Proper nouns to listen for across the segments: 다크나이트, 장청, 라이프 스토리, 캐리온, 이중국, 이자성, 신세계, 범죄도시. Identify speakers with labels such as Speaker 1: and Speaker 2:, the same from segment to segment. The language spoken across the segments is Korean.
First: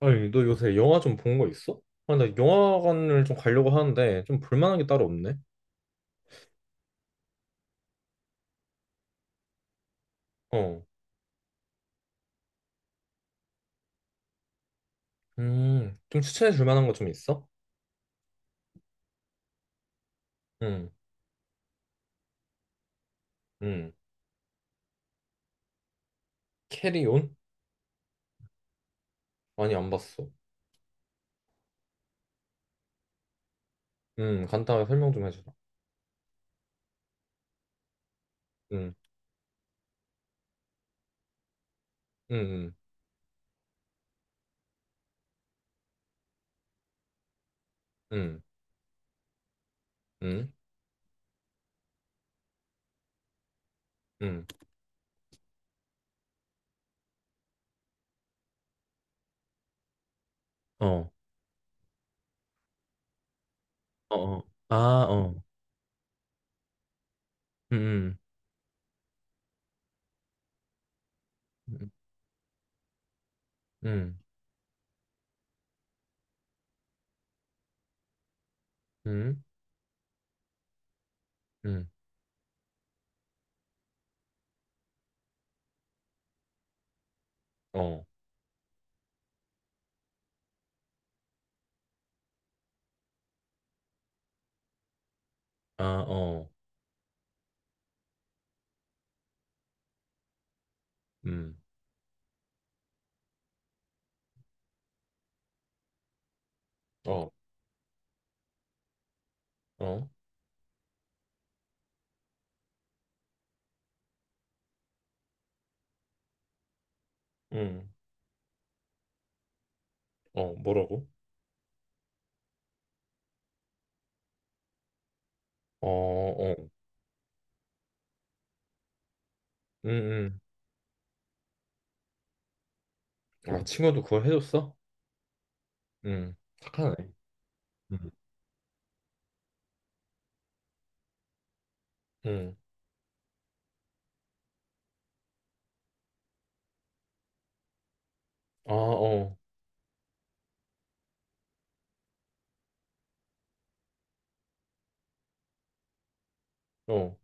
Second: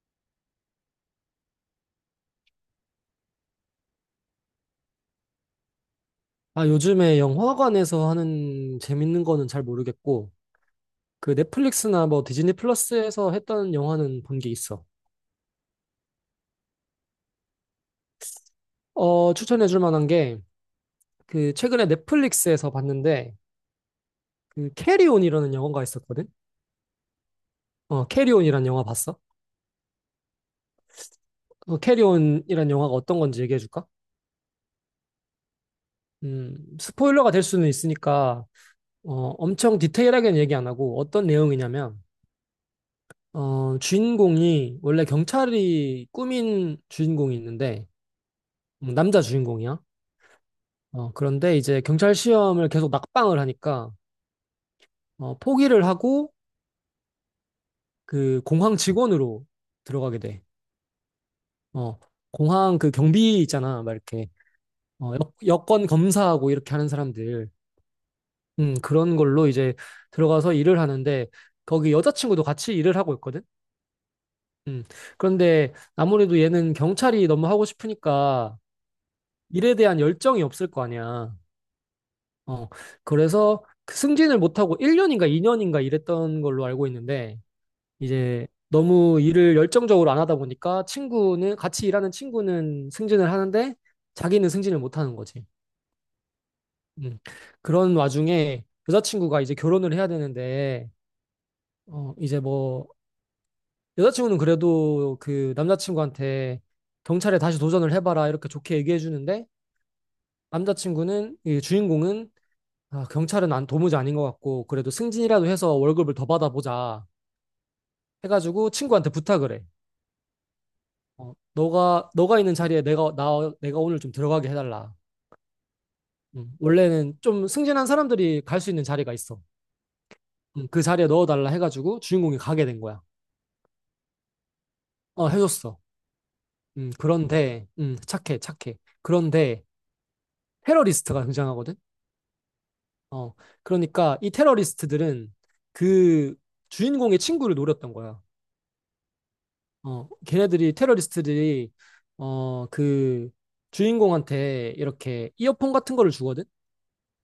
Speaker 1: 아니, 너 요새 영화 좀 본 거 있어? 아, 나 영화관을 좀 가려고 하는데 좀 볼 만한 게 따로 없네.
Speaker 2: 요즘에 영화관에서 하는 재밌는 거는 잘 모르겠고,
Speaker 1: 어.
Speaker 2: 그 넷플릭스나 뭐 디즈니 플러스에서 했던 영화는 본 게 있어.
Speaker 1: 좀 추천해 줄 만한 거 좀 있어?
Speaker 2: 추천해 줄 만한 게,
Speaker 1: 응.
Speaker 2: 그 최근에 넷플릭스에서 봤는데,
Speaker 1: 응.
Speaker 2: 그 캐리온이라는 영화가 있었거든?
Speaker 1: 캐리온?
Speaker 2: 캐리온이란 영화 봤어?
Speaker 1: 아니, 안 봤어.
Speaker 2: 캐리온이란 영화가 어떤 건지 얘기해 줄까?
Speaker 1: 간단하게 설명 좀 해주라.
Speaker 2: 스포일러가 될 수는 있으니까,
Speaker 1: 응 응.
Speaker 2: 엄청 디테일하게는 얘기 안 하고, 어떤 내용이냐면, 주인공이 원래 경찰이 꾸민 주인공이 있는데,
Speaker 1: 응. 응.
Speaker 2: 남자 주인공이야.
Speaker 1: 응.
Speaker 2: 그런데 이제 경찰 시험을 계속 낙방을 하니까
Speaker 1: 응.
Speaker 2: 포기를 하고 그 공항 직원으로 들어가게 돼.
Speaker 1: 응. 어,
Speaker 2: 어, 공항 그 경비 있잖아, 막
Speaker 1: 어,
Speaker 2: 이렇게
Speaker 1: 어. 아, 어.
Speaker 2: 여권 검사하고 이렇게 하는 사람들,
Speaker 1: 응응.
Speaker 2: 그런 걸로 이제 들어가서 일을 하는데 거기 여자친구도 같이 일을 하고 있거든.
Speaker 1: 응. 응.
Speaker 2: 음, 그런데 아무래도 얘는 경찰이 너무 하고 싶으니까
Speaker 1: 응.
Speaker 2: 일에 대한 열정이 없을 거 아니야.
Speaker 1: 응.
Speaker 2: 어, 그래서 그 승진을 못하고 1년인가 2년인가 일했던 걸로 알고 있는데.
Speaker 1: 응. 어,
Speaker 2: 이제 너무 일을 열정적으로 안 하다 보니까 친구는 같이 일하는 친구는 승진을 하는데 자기는 승진을 못 하는 거지.
Speaker 1: 아, 어.
Speaker 2: 음. 그런 와중에 여자친구가 이제 결혼을 해야 되는데
Speaker 1: 음,
Speaker 2: 이제 뭐 여자친구는 그래도 그 남자친구한테
Speaker 1: 어,
Speaker 2: 경찰에 다시 도전을 해봐라 이렇게 좋게 얘기해 주는데
Speaker 1: 어,
Speaker 2: 남자친구는 이 주인공은 아, 경찰은 안 도무지 아닌 것 같고 그래도 승진이라도 해서 월급을 더 받아보자
Speaker 1: 음,
Speaker 2: 해가지고 친구한테 부탁을 해.
Speaker 1: 어, 뭐라고?
Speaker 2: 너가 있는 자리에 내가 오늘 좀 들어가게 해달라.
Speaker 1: 어, 어.
Speaker 2: 원래는 좀 승진한 사람들이 갈 수 있는 자리가 있어.
Speaker 1: 응응.
Speaker 2: 그 자리에 넣어달라 해가지고 주인공이 가게 된 거야.
Speaker 1: 아, 친구도 그걸 해줬어?
Speaker 2: 해줬어.
Speaker 1: 음,
Speaker 2: 음,
Speaker 1: 착하네.
Speaker 2: 그런데 음,
Speaker 1: 음,
Speaker 2: 착해 착해. 그런데 테러리스트가 등장하거든.
Speaker 1: 음,
Speaker 2: 어, 그러니까 이 테러리스트들은 그 주인공의 친구를 노렸던 거야.
Speaker 1: 아, 어,
Speaker 2: 걔네들이 테러리스트들이 그 주인공한테 이렇게 이어폰 같은 거를 주거든.
Speaker 1: 어,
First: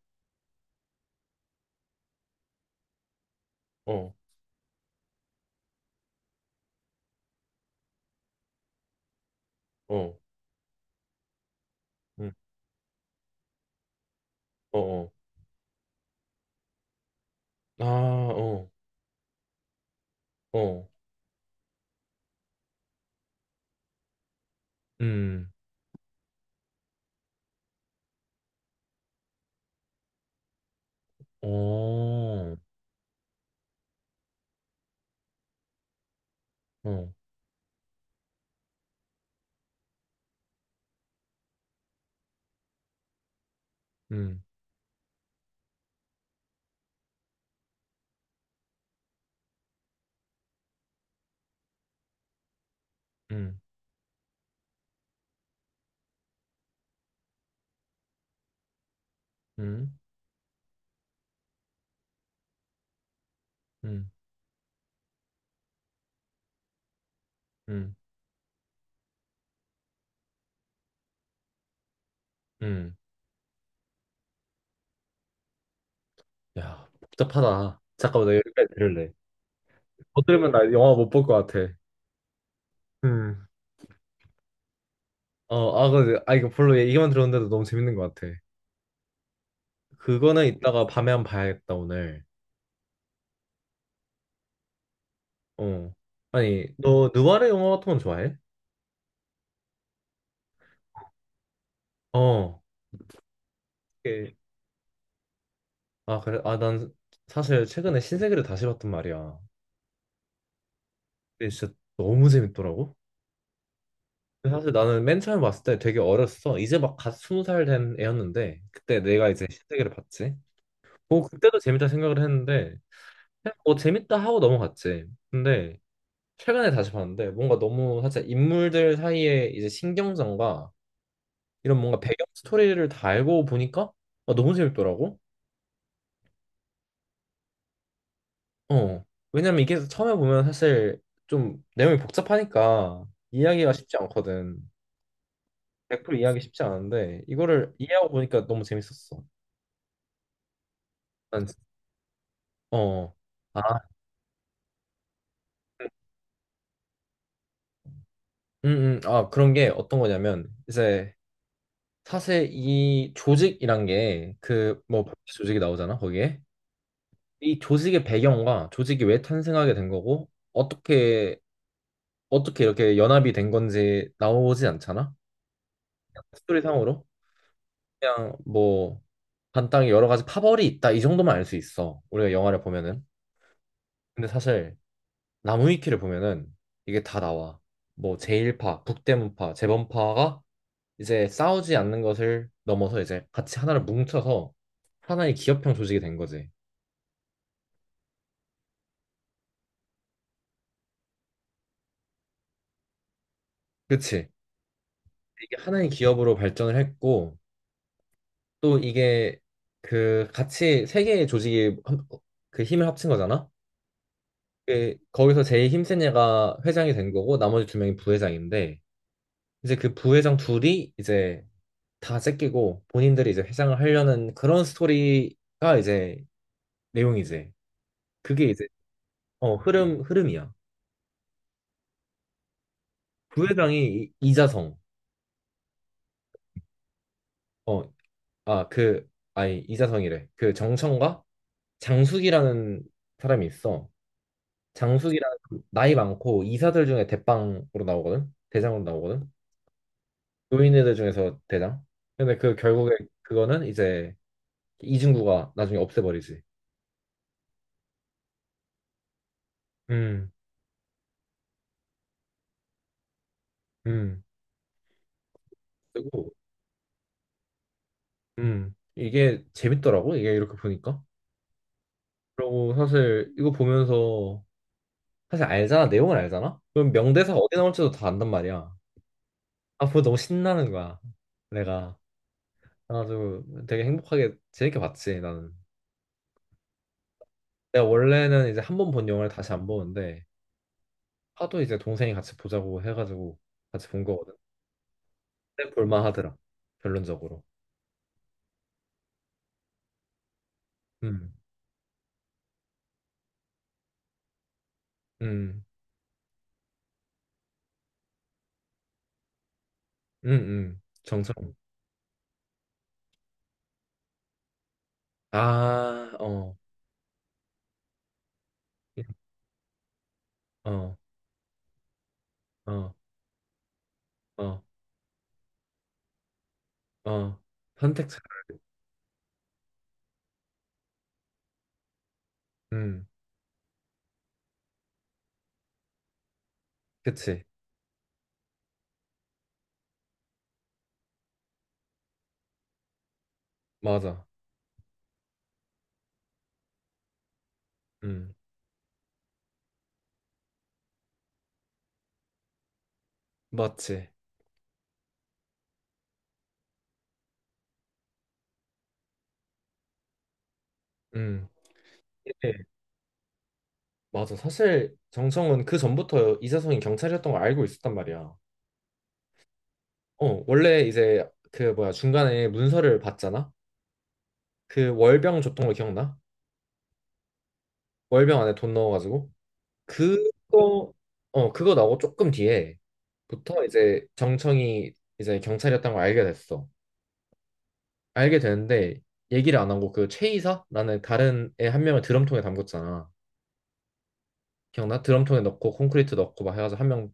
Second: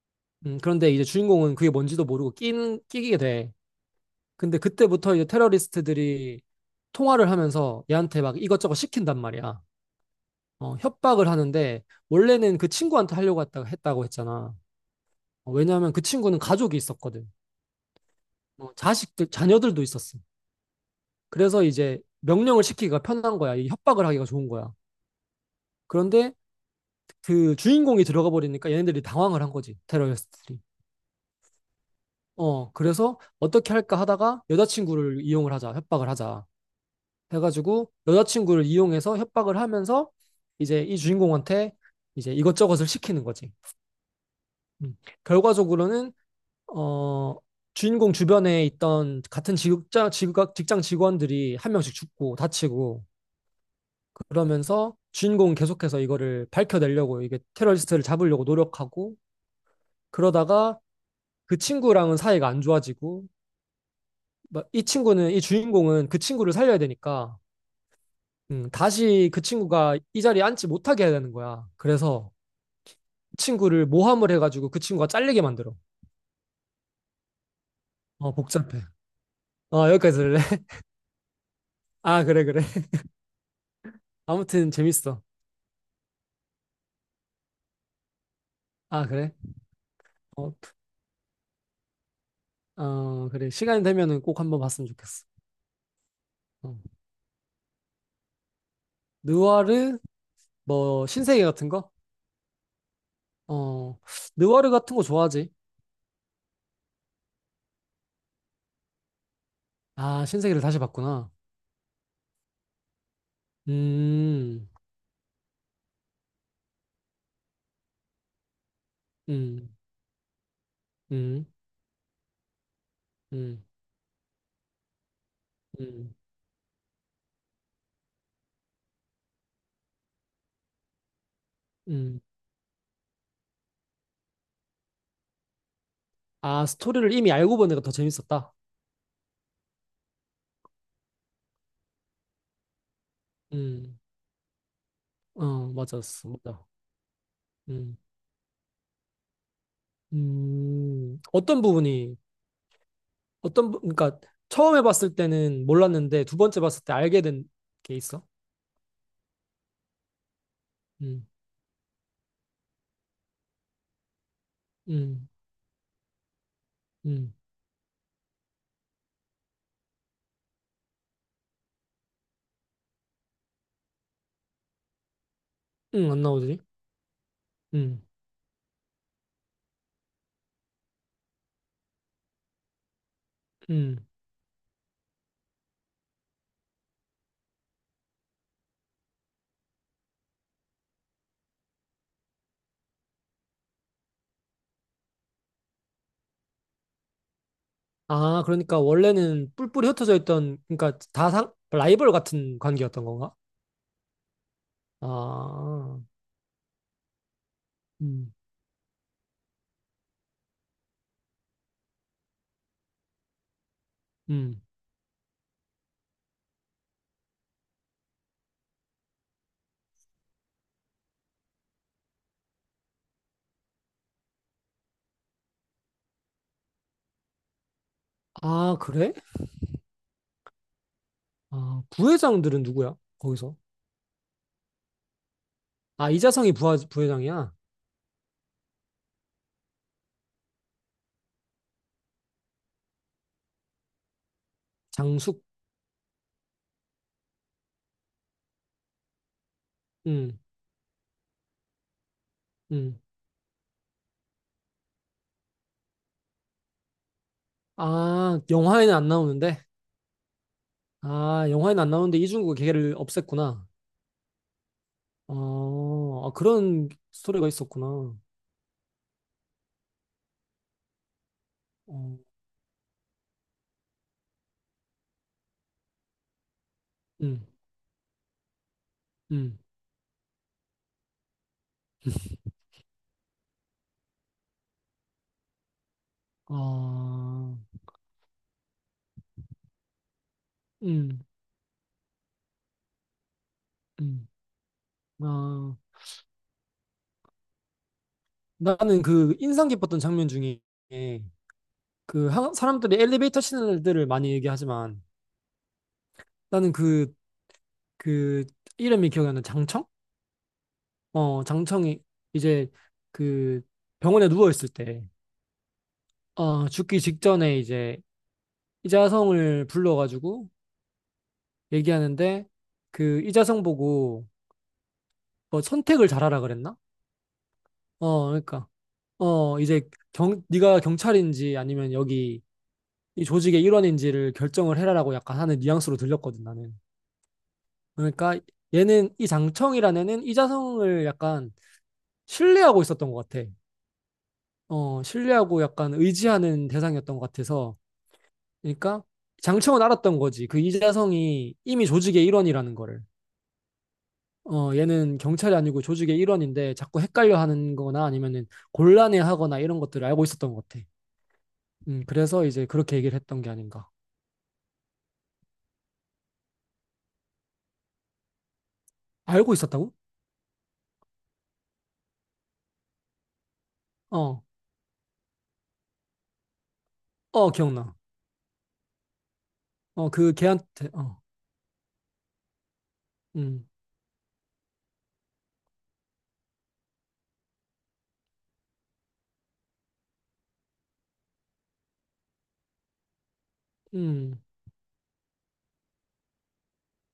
Speaker 2: 그런데 이제 주인공은 그게 뭔지도 모르고 끼게 돼.
Speaker 1: 어,
Speaker 2: 근데 그때부터 이제 테러리스트들이 통화를 하면서 얘한테 막 이것저것 시킨단 말이야.
Speaker 1: 어,
Speaker 2: 협박을 하는데
Speaker 1: 음,
Speaker 2: 원래는 그 친구한테 하려고 했다고 했잖아.
Speaker 1: 어, 어,
Speaker 2: 왜냐하면 그 친구는 가족이 있었거든.
Speaker 1: 아, 어,
Speaker 2: 자식들, 자녀들도 있었어.
Speaker 1: 어,
Speaker 2: 그래서 이제 명령을 시키기가 편한 거야. 이 협박을 하기가 좋은 거야.
Speaker 1: 음,
Speaker 2: 그런데 그 주인공이 들어가 버리니까 얘네들이 당황을 한 거지. 테러리스트들이.
Speaker 1: 어, 어,
Speaker 2: 그래서 어떻게 할까 하다가 여자친구를 이용을 하자, 협박을 하자. 해가지고 여자친구를 이용해서 협박을 하면서 이제 이 주인공한테 이제 이것저것을 시키는 거지.
Speaker 1: 음,
Speaker 2: 음. 결과적으로는 어 주인공 주변에 있던 같은 직장 직장 직원들이 한 명씩 죽고 다치고
Speaker 1: 음,
Speaker 2: 그러면서 주인공은 계속해서 이거를 밝혀내려고 이게 테러리스트를 잡으려고 노력하고
Speaker 1: 음,
Speaker 2: 그러다가 그 친구랑은 사이가 안 좋아지고
Speaker 1: 음,
Speaker 2: 막이 친구는 이 주인공은 그 친구를 살려야 되니까
Speaker 1: 음,
Speaker 2: 다시 그 친구가 이 자리에 앉지 못하게 해야 되는 거야. 그래서
Speaker 1: 음.
Speaker 2: 친구를 모함을 해가지고 그 친구가 잘리게 만들어.
Speaker 1: 야, 복잡하다. 잠깐만, 나 여기까지
Speaker 2: 복잡해.
Speaker 1: 들을래.
Speaker 2: 어, 여기까지
Speaker 1: 못
Speaker 2: 들래?
Speaker 1: 들으면 나 영화 못 볼 것 같아.
Speaker 2: 아, 그래, 그래.
Speaker 1: 음.
Speaker 2: 아무튼 재밌어.
Speaker 1: 어, 아, 근데, 아, 이거 별로 얘기만 들었는데도 너무 재밌는 것 같아.
Speaker 2: 아, 그래?
Speaker 1: 그거는
Speaker 2: 어,
Speaker 1: 이따가 밤에 한번 봐야겠다, 오늘.
Speaker 2: 어, 그래. 시간이 되면은 꼭 한번 봤으면 좋겠어.
Speaker 1: 어. 아니,
Speaker 2: 어.
Speaker 1: 너 누아르 영화 같은 건 좋아해?
Speaker 2: 느와르, 뭐, 신세계 같은 거?
Speaker 1: 어.
Speaker 2: 어, 느와르 같은 거 좋아하지?
Speaker 1: 아, 그래. 아, 난 사실 최근에 신세계를 다시 봤단 말이야.
Speaker 2: 아, 신세계를 다시 봤구나.
Speaker 1: 근데 진짜 너무 재밌더라고. 근데
Speaker 2: 음,
Speaker 1: 사실 나는 맨 처음 봤을 때 되게 어렸어. 이제 막 갓 20살 된 애였는데 그때 내가 이제
Speaker 2: 음,
Speaker 1: 신세계를 봤지. 뭐
Speaker 2: 음,
Speaker 1: 그때도 재밌다 생각을 했는데 그냥
Speaker 2: 음,
Speaker 1: 뭐 재밌다 하고 넘어갔지. 근데
Speaker 2: 음,
Speaker 1: 최근에 다시 봤는데 뭔가 너무 사실 인물들 사이에 이제 신경전과 이런 뭔가
Speaker 2: 음.
Speaker 1: 배경 스토리를 다 알고 보니까 아, 너무 재밌더라고.
Speaker 2: 아, 스토리를 이미 알고 보니까 더 재밌었다.
Speaker 1: 어. 왜냐면 이게 처음에 보면 사실 좀 내용이 복잡하니까 이해하기가 쉽지
Speaker 2: 음,
Speaker 1: 않거든.
Speaker 2: 어,
Speaker 1: 100%
Speaker 2: 맞았어.
Speaker 1: 이해하기 쉽지
Speaker 2: 맞아.
Speaker 1: 않은데 이거를
Speaker 2: 음,
Speaker 1: 이해하고 보니까 너무 재밌었어. 난 진-
Speaker 2: 어떤 부분이
Speaker 1: 어. 아,
Speaker 2: 그러니까 처음에 봤을 때는 몰랐는데 두 번째 봤을 때 알게 된 게 있어?
Speaker 1: 아, 그런 게 어떤 거냐면 이제
Speaker 2: 음,
Speaker 1: 사실 이 조직이란 게 그 뭐
Speaker 2: 음,
Speaker 1: 조직이 나오잖아, 거기에.
Speaker 2: 음,
Speaker 1: 이 조직의 배경과 조직이 왜 탄생하게 된 거고 어떻게 이렇게 연합이 된 건지 나오지 않잖아.
Speaker 2: 안 나오지?
Speaker 1: 스토리상으로.
Speaker 2: 음,
Speaker 1: 그냥 뭐 간단히 여러 가지 파벌이 있다 이 정도만 알 수 있어. 우리가 영화를 보면은.
Speaker 2: 음.
Speaker 1: 근데 사실 나무위키를 보면은 이게 다 나와. 뭐 제1파, 북대문파, 재범파가 이제 싸우지 않는 것을 넘어서 이제 같이 하나를 뭉쳐서 하나의 기업형 조직이 된 거지.
Speaker 2: 아, 그러니까 원래는 뿔뿔이 흩어져 있던 그러니까 다 상, 라이벌 같은 관계였던 건가?
Speaker 1: 그치? 이게 하나의
Speaker 2: 아,
Speaker 1: 기업으로 발전을 했고
Speaker 2: 음,
Speaker 1: 또 이게 그 같이 세 개의 조직이 그 힘을 합친 거잖아.
Speaker 2: 음.
Speaker 1: 그 거기서 제일 힘센 애가 회장이 된 거고 나머지 두 명이 부회장인데 이제 그 부회장 둘이 이제 다 째끼고 본인들이 이제 회장을 하려는 그런 스토리가 이제 내용이지. 그게 이제
Speaker 2: 아, 그래?
Speaker 1: 흐름이야.
Speaker 2: 아, 부회장들은 누구야? 거기서?
Speaker 1: 부회장이 이자성
Speaker 2: 아, 이자성이 부하, 부회장이야?
Speaker 1: 어아그 아니 이자성이래. 그 정청과 장숙이라는 사람이 있어. 장숙이라는
Speaker 2: 장숙,
Speaker 1: 사람, 나이 많고 이사들 중에 대빵으로 나오거든. 대장으로 나오거든.
Speaker 2: 음,
Speaker 1: 노인네들 중에서 대장. 근데 그 결국에
Speaker 2: 음.
Speaker 1: 그거는 이제 이중구가 나중에 없애버리지.
Speaker 2: 아, 영화에는 안 나오는데?
Speaker 1: 음,
Speaker 2: 아, 영화에는 안 나오는데 이중국 걔를 없앴구나.
Speaker 1: 음.
Speaker 2: 아,
Speaker 1: 그리고
Speaker 2: 그런 스토리가 있었구나.
Speaker 1: 이게 재밌더라고. 이게 이렇게 보니까.
Speaker 2: 어,
Speaker 1: 그리고 사실 이거 보면서 사실 알잖아. 내용을 알잖아. 그럼 명대사
Speaker 2: 음,
Speaker 1: 어디 나올지도 다 안단 말이야.
Speaker 2: 음,
Speaker 1: 아, 보고 너무 신나는 거야. 내가. 그래가지고 되게 행복하게 재밌게 봤지, 나는.
Speaker 2: 아,
Speaker 1: 내가 원래는 이제 한 번 본 영화를 다시 안 보는데
Speaker 2: 음,
Speaker 1: 하도 이제 동생이 같이 보자고 해가지고 같이 본
Speaker 2: 음,
Speaker 1: 거거든. 근데
Speaker 2: 아,
Speaker 1: 볼만 하더라. 결론적으로.
Speaker 2: 나는 그 인상 깊었던 장면 중에
Speaker 1: 음,
Speaker 2: 그 사람들이 엘리베이터 신들을 많이 얘기하지만
Speaker 1: 음,
Speaker 2: 나는 그, 그 이름이 기억이 안 나. 장청?
Speaker 1: 정정.
Speaker 2: 어, 장청이 이제 그 병원에 누워있을 때,
Speaker 1: 아, 어,
Speaker 2: 어, 죽기 직전에 이제 이자성을 불러가지고
Speaker 1: 어,
Speaker 2: 얘기하는데
Speaker 1: 어,
Speaker 2: 그 이자성 보고
Speaker 1: 어.
Speaker 2: 뭐 선택을 잘하라 그랬나?
Speaker 1: 어, 선택자.
Speaker 2: 어, 그러니까. 어, 이제 경, 네가 경찰인지 아니면 여기
Speaker 1: 음,
Speaker 2: 이 조직의 일원인지를 결정을 해라라고 약간 하는 뉘앙스로 들렸거든, 나는.
Speaker 1: 그치.
Speaker 2: 그러니까 얘는 이 장청이라는 애는 이자성을 약간 신뢰하고 있었던 것 같아.
Speaker 1: 맞아.
Speaker 2: 어, 신뢰하고 약간 의지하는 대상이었던 것 같아서.
Speaker 1: 음,
Speaker 2: 그러니까 장청은 알았던 거지. 그 이자성이 이미 조직의 일원이라는 거를.
Speaker 1: 맞지.
Speaker 2: 어, 얘는 경찰이 아니고 조직의 일원인데 자꾸 헷갈려 하는 거나 아니면은 곤란해 하거나 이런 것들을 알고 있었던 것 같아.
Speaker 1: 음,
Speaker 2: 그래서
Speaker 1: 예,
Speaker 2: 이제 그렇게 얘기를 했던 게 아닌가.
Speaker 1: 맞아. 사실 정청은 그 전부터 이사성이 경찰이었던 걸 알고 있었단 말이야.
Speaker 2: 알고 있었다고?
Speaker 1: 어, 원래 이제 그 뭐야 중간에 문서를 봤잖아.
Speaker 2: 어,
Speaker 1: 그 월병 줬던 거 기억나?
Speaker 2: 어, 기억나.
Speaker 1: 월병 안에 돈 넣어가지고
Speaker 2: 어, 그 걔한테,
Speaker 1: 그거 그거 나오고 조금 뒤에부터
Speaker 2: 음,
Speaker 1: 이제 정청이 이제 경찰이었던 걸 알게 됐어. 알게 되는데 얘기를 안 하고 그 최이사라는 다른 애 한 명을 드럼통에 담궜잖아.
Speaker 2: 음,
Speaker 1: 기억나? 드럼통에 넣고 콘크리트 넣고 막 해가지고 1명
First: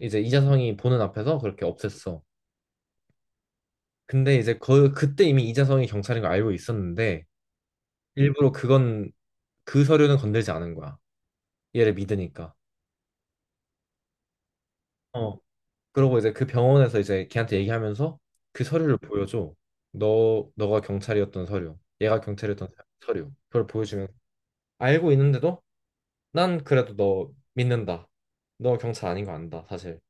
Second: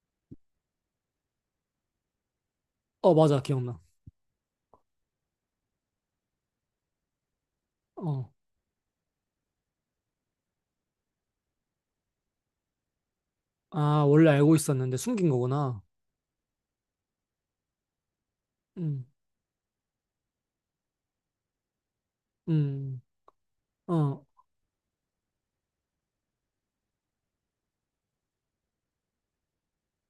Speaker 1: 이제 이자성이 보는 앞에서 그렇게 없앴어.
Speaker 2: 어, 맞아, 기억나.
Speaker 1: 근데 이제 그 그때 이미 이자성이 경찰인 걸 알고 있었는데
Speaker 2: 어,
Speaker 1: 일부러 그건 그 서류는 건들지 않은 거야. 얘를 믿으니까.
Speaker 2: 아, 원래 알고 있었는데 숨긴
Speaker 1: 어.
Speaker 2: 거구나.
Speaker 1: 그러고 이제 그 병원에서 이제 걔한테 얘기하면서 그 서류를
Speaker 2: 음,
Speaker 1: 보여줘. 너 너가 경찰이었던 서류. 얘가 경찰이었던
Speaker 2: 음,
Speaker 1: 서류. 그걸 보여주면
Speaker 2: 어,
Speaker 1: 알고 있는데도 난 그래도 너 믿는다. 너 경찰 아닌 거 안다, 사실.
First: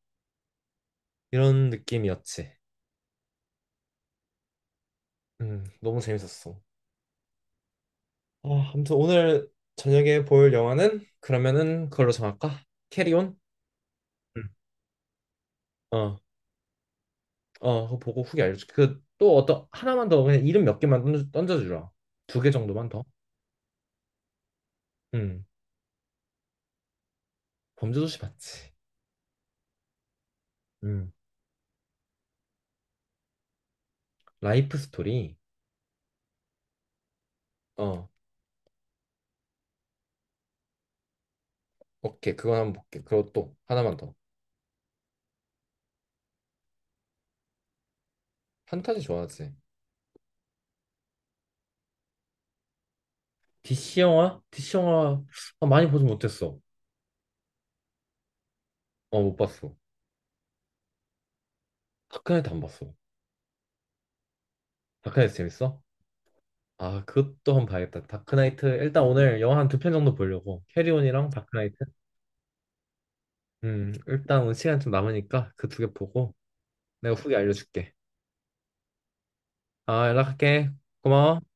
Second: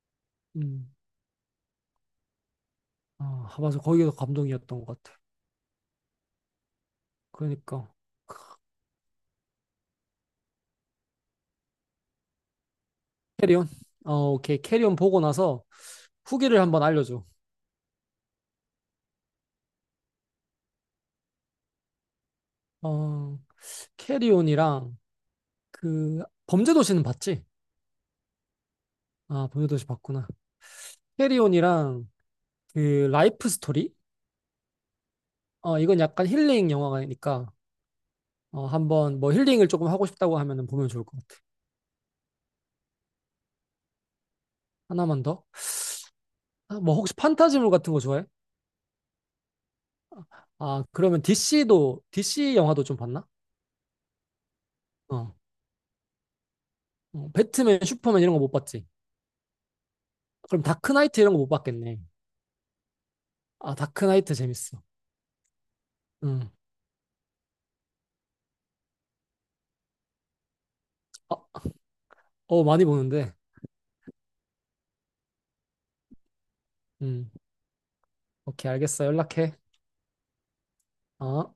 Speaker 2: 음,
Speaker 1: 이런 느낌이었지.
Speaker 2: 아, 맞아. 거기가 감동이었던 것 같아.
Speaker 1: 너무 재밌었어.
Speaker 2: 그러니까.
Speaker 1: 어, 아무튼 오늘 저녁에 볼 영화는 그러면은 그걸로 정할까? 캐리온?
Speaker 2: 캐리온? 어,
Speaker 1: 응.
Speaker 2: 오케이. 캐리온 보고 나서
Speaker 1: 어,
Speaker 2: 후기를 한번 알려줘.
Speaker 1: 어, 그거 보고 후기 알려줄게. 그 또 어떤 하나만 더 그냥 이름 몇 개만 던져주라. 2개 정도만 더.
Speaker 2: 어, 캐리온이랑
Speaker 1: 응.
Speaker 2: 그, 범죄도시는 봤지?
Speaker 1: 범죄도시 봤지.
Speaker 2: 아, 범죄도시 봤구나.
Speaker 1: 응.
Speaker 2: 캐리온이랑 그, 라이프 스토리?
Speaker 1: 라이프 스토리.
Speaker 2: 이건 약간 힐링 영화니까,
Speaker 1: 어,
Speaker 2: 한번 뭐 힐링을 조금 하고 싶다고 하면은 보면 좋을 것 같아.
Speaker 1: 오케이. 그거 한번 볼게. 그리고 또 하나만 더.
Speaker 2: 하나만 더. 아, 뭐 혹시 판타지물 같은 거 좋아해?
Speaker 1: 판타지 좋아하지.
Speaker 2: 아, 그러면 DC도, DC 영화도 좀 봤나?
Speaker 1: DC 영화? DC 영화
Speaker 2: 어,
Speaker 1: 아, 많이 보진 못했어.
Speaker 2: 배트맨, 슈퍼맨 이런 거 못 봤지?
Speaker 1: 어, 못 봤어.
Speaker 2: 그럼 다크나이트 이런 거 못 봤겠네.
Speaker 1: 다크나이트 안 봤어.
Speaker 2: 아, 다크나이트 재밌어.
Speaker 1: 다크나이트 재밌어?
Speaker 2: 음.
Speaker 1: 아, 그것도 한번 봐야겠다. 다크나이트. 일단 오늘 영화 한 두 편 정도 보려고. 캐리온이랑
Speaker 2: 어,
Speaker 1: 다크나이트.
Speaker 2: 어, 많이 보는데.
Speaker 1: 일단 오늘 시간 좀 남으니까 그 2개 보고 내가
Speaker 2: 음.
Speaker 1: 후기 알려줄게.
Speaker 2: 오케이, 알겠어. 연락해.
Speaker 1: 아, 연락할게. 고마워.
Speaker 2: 어.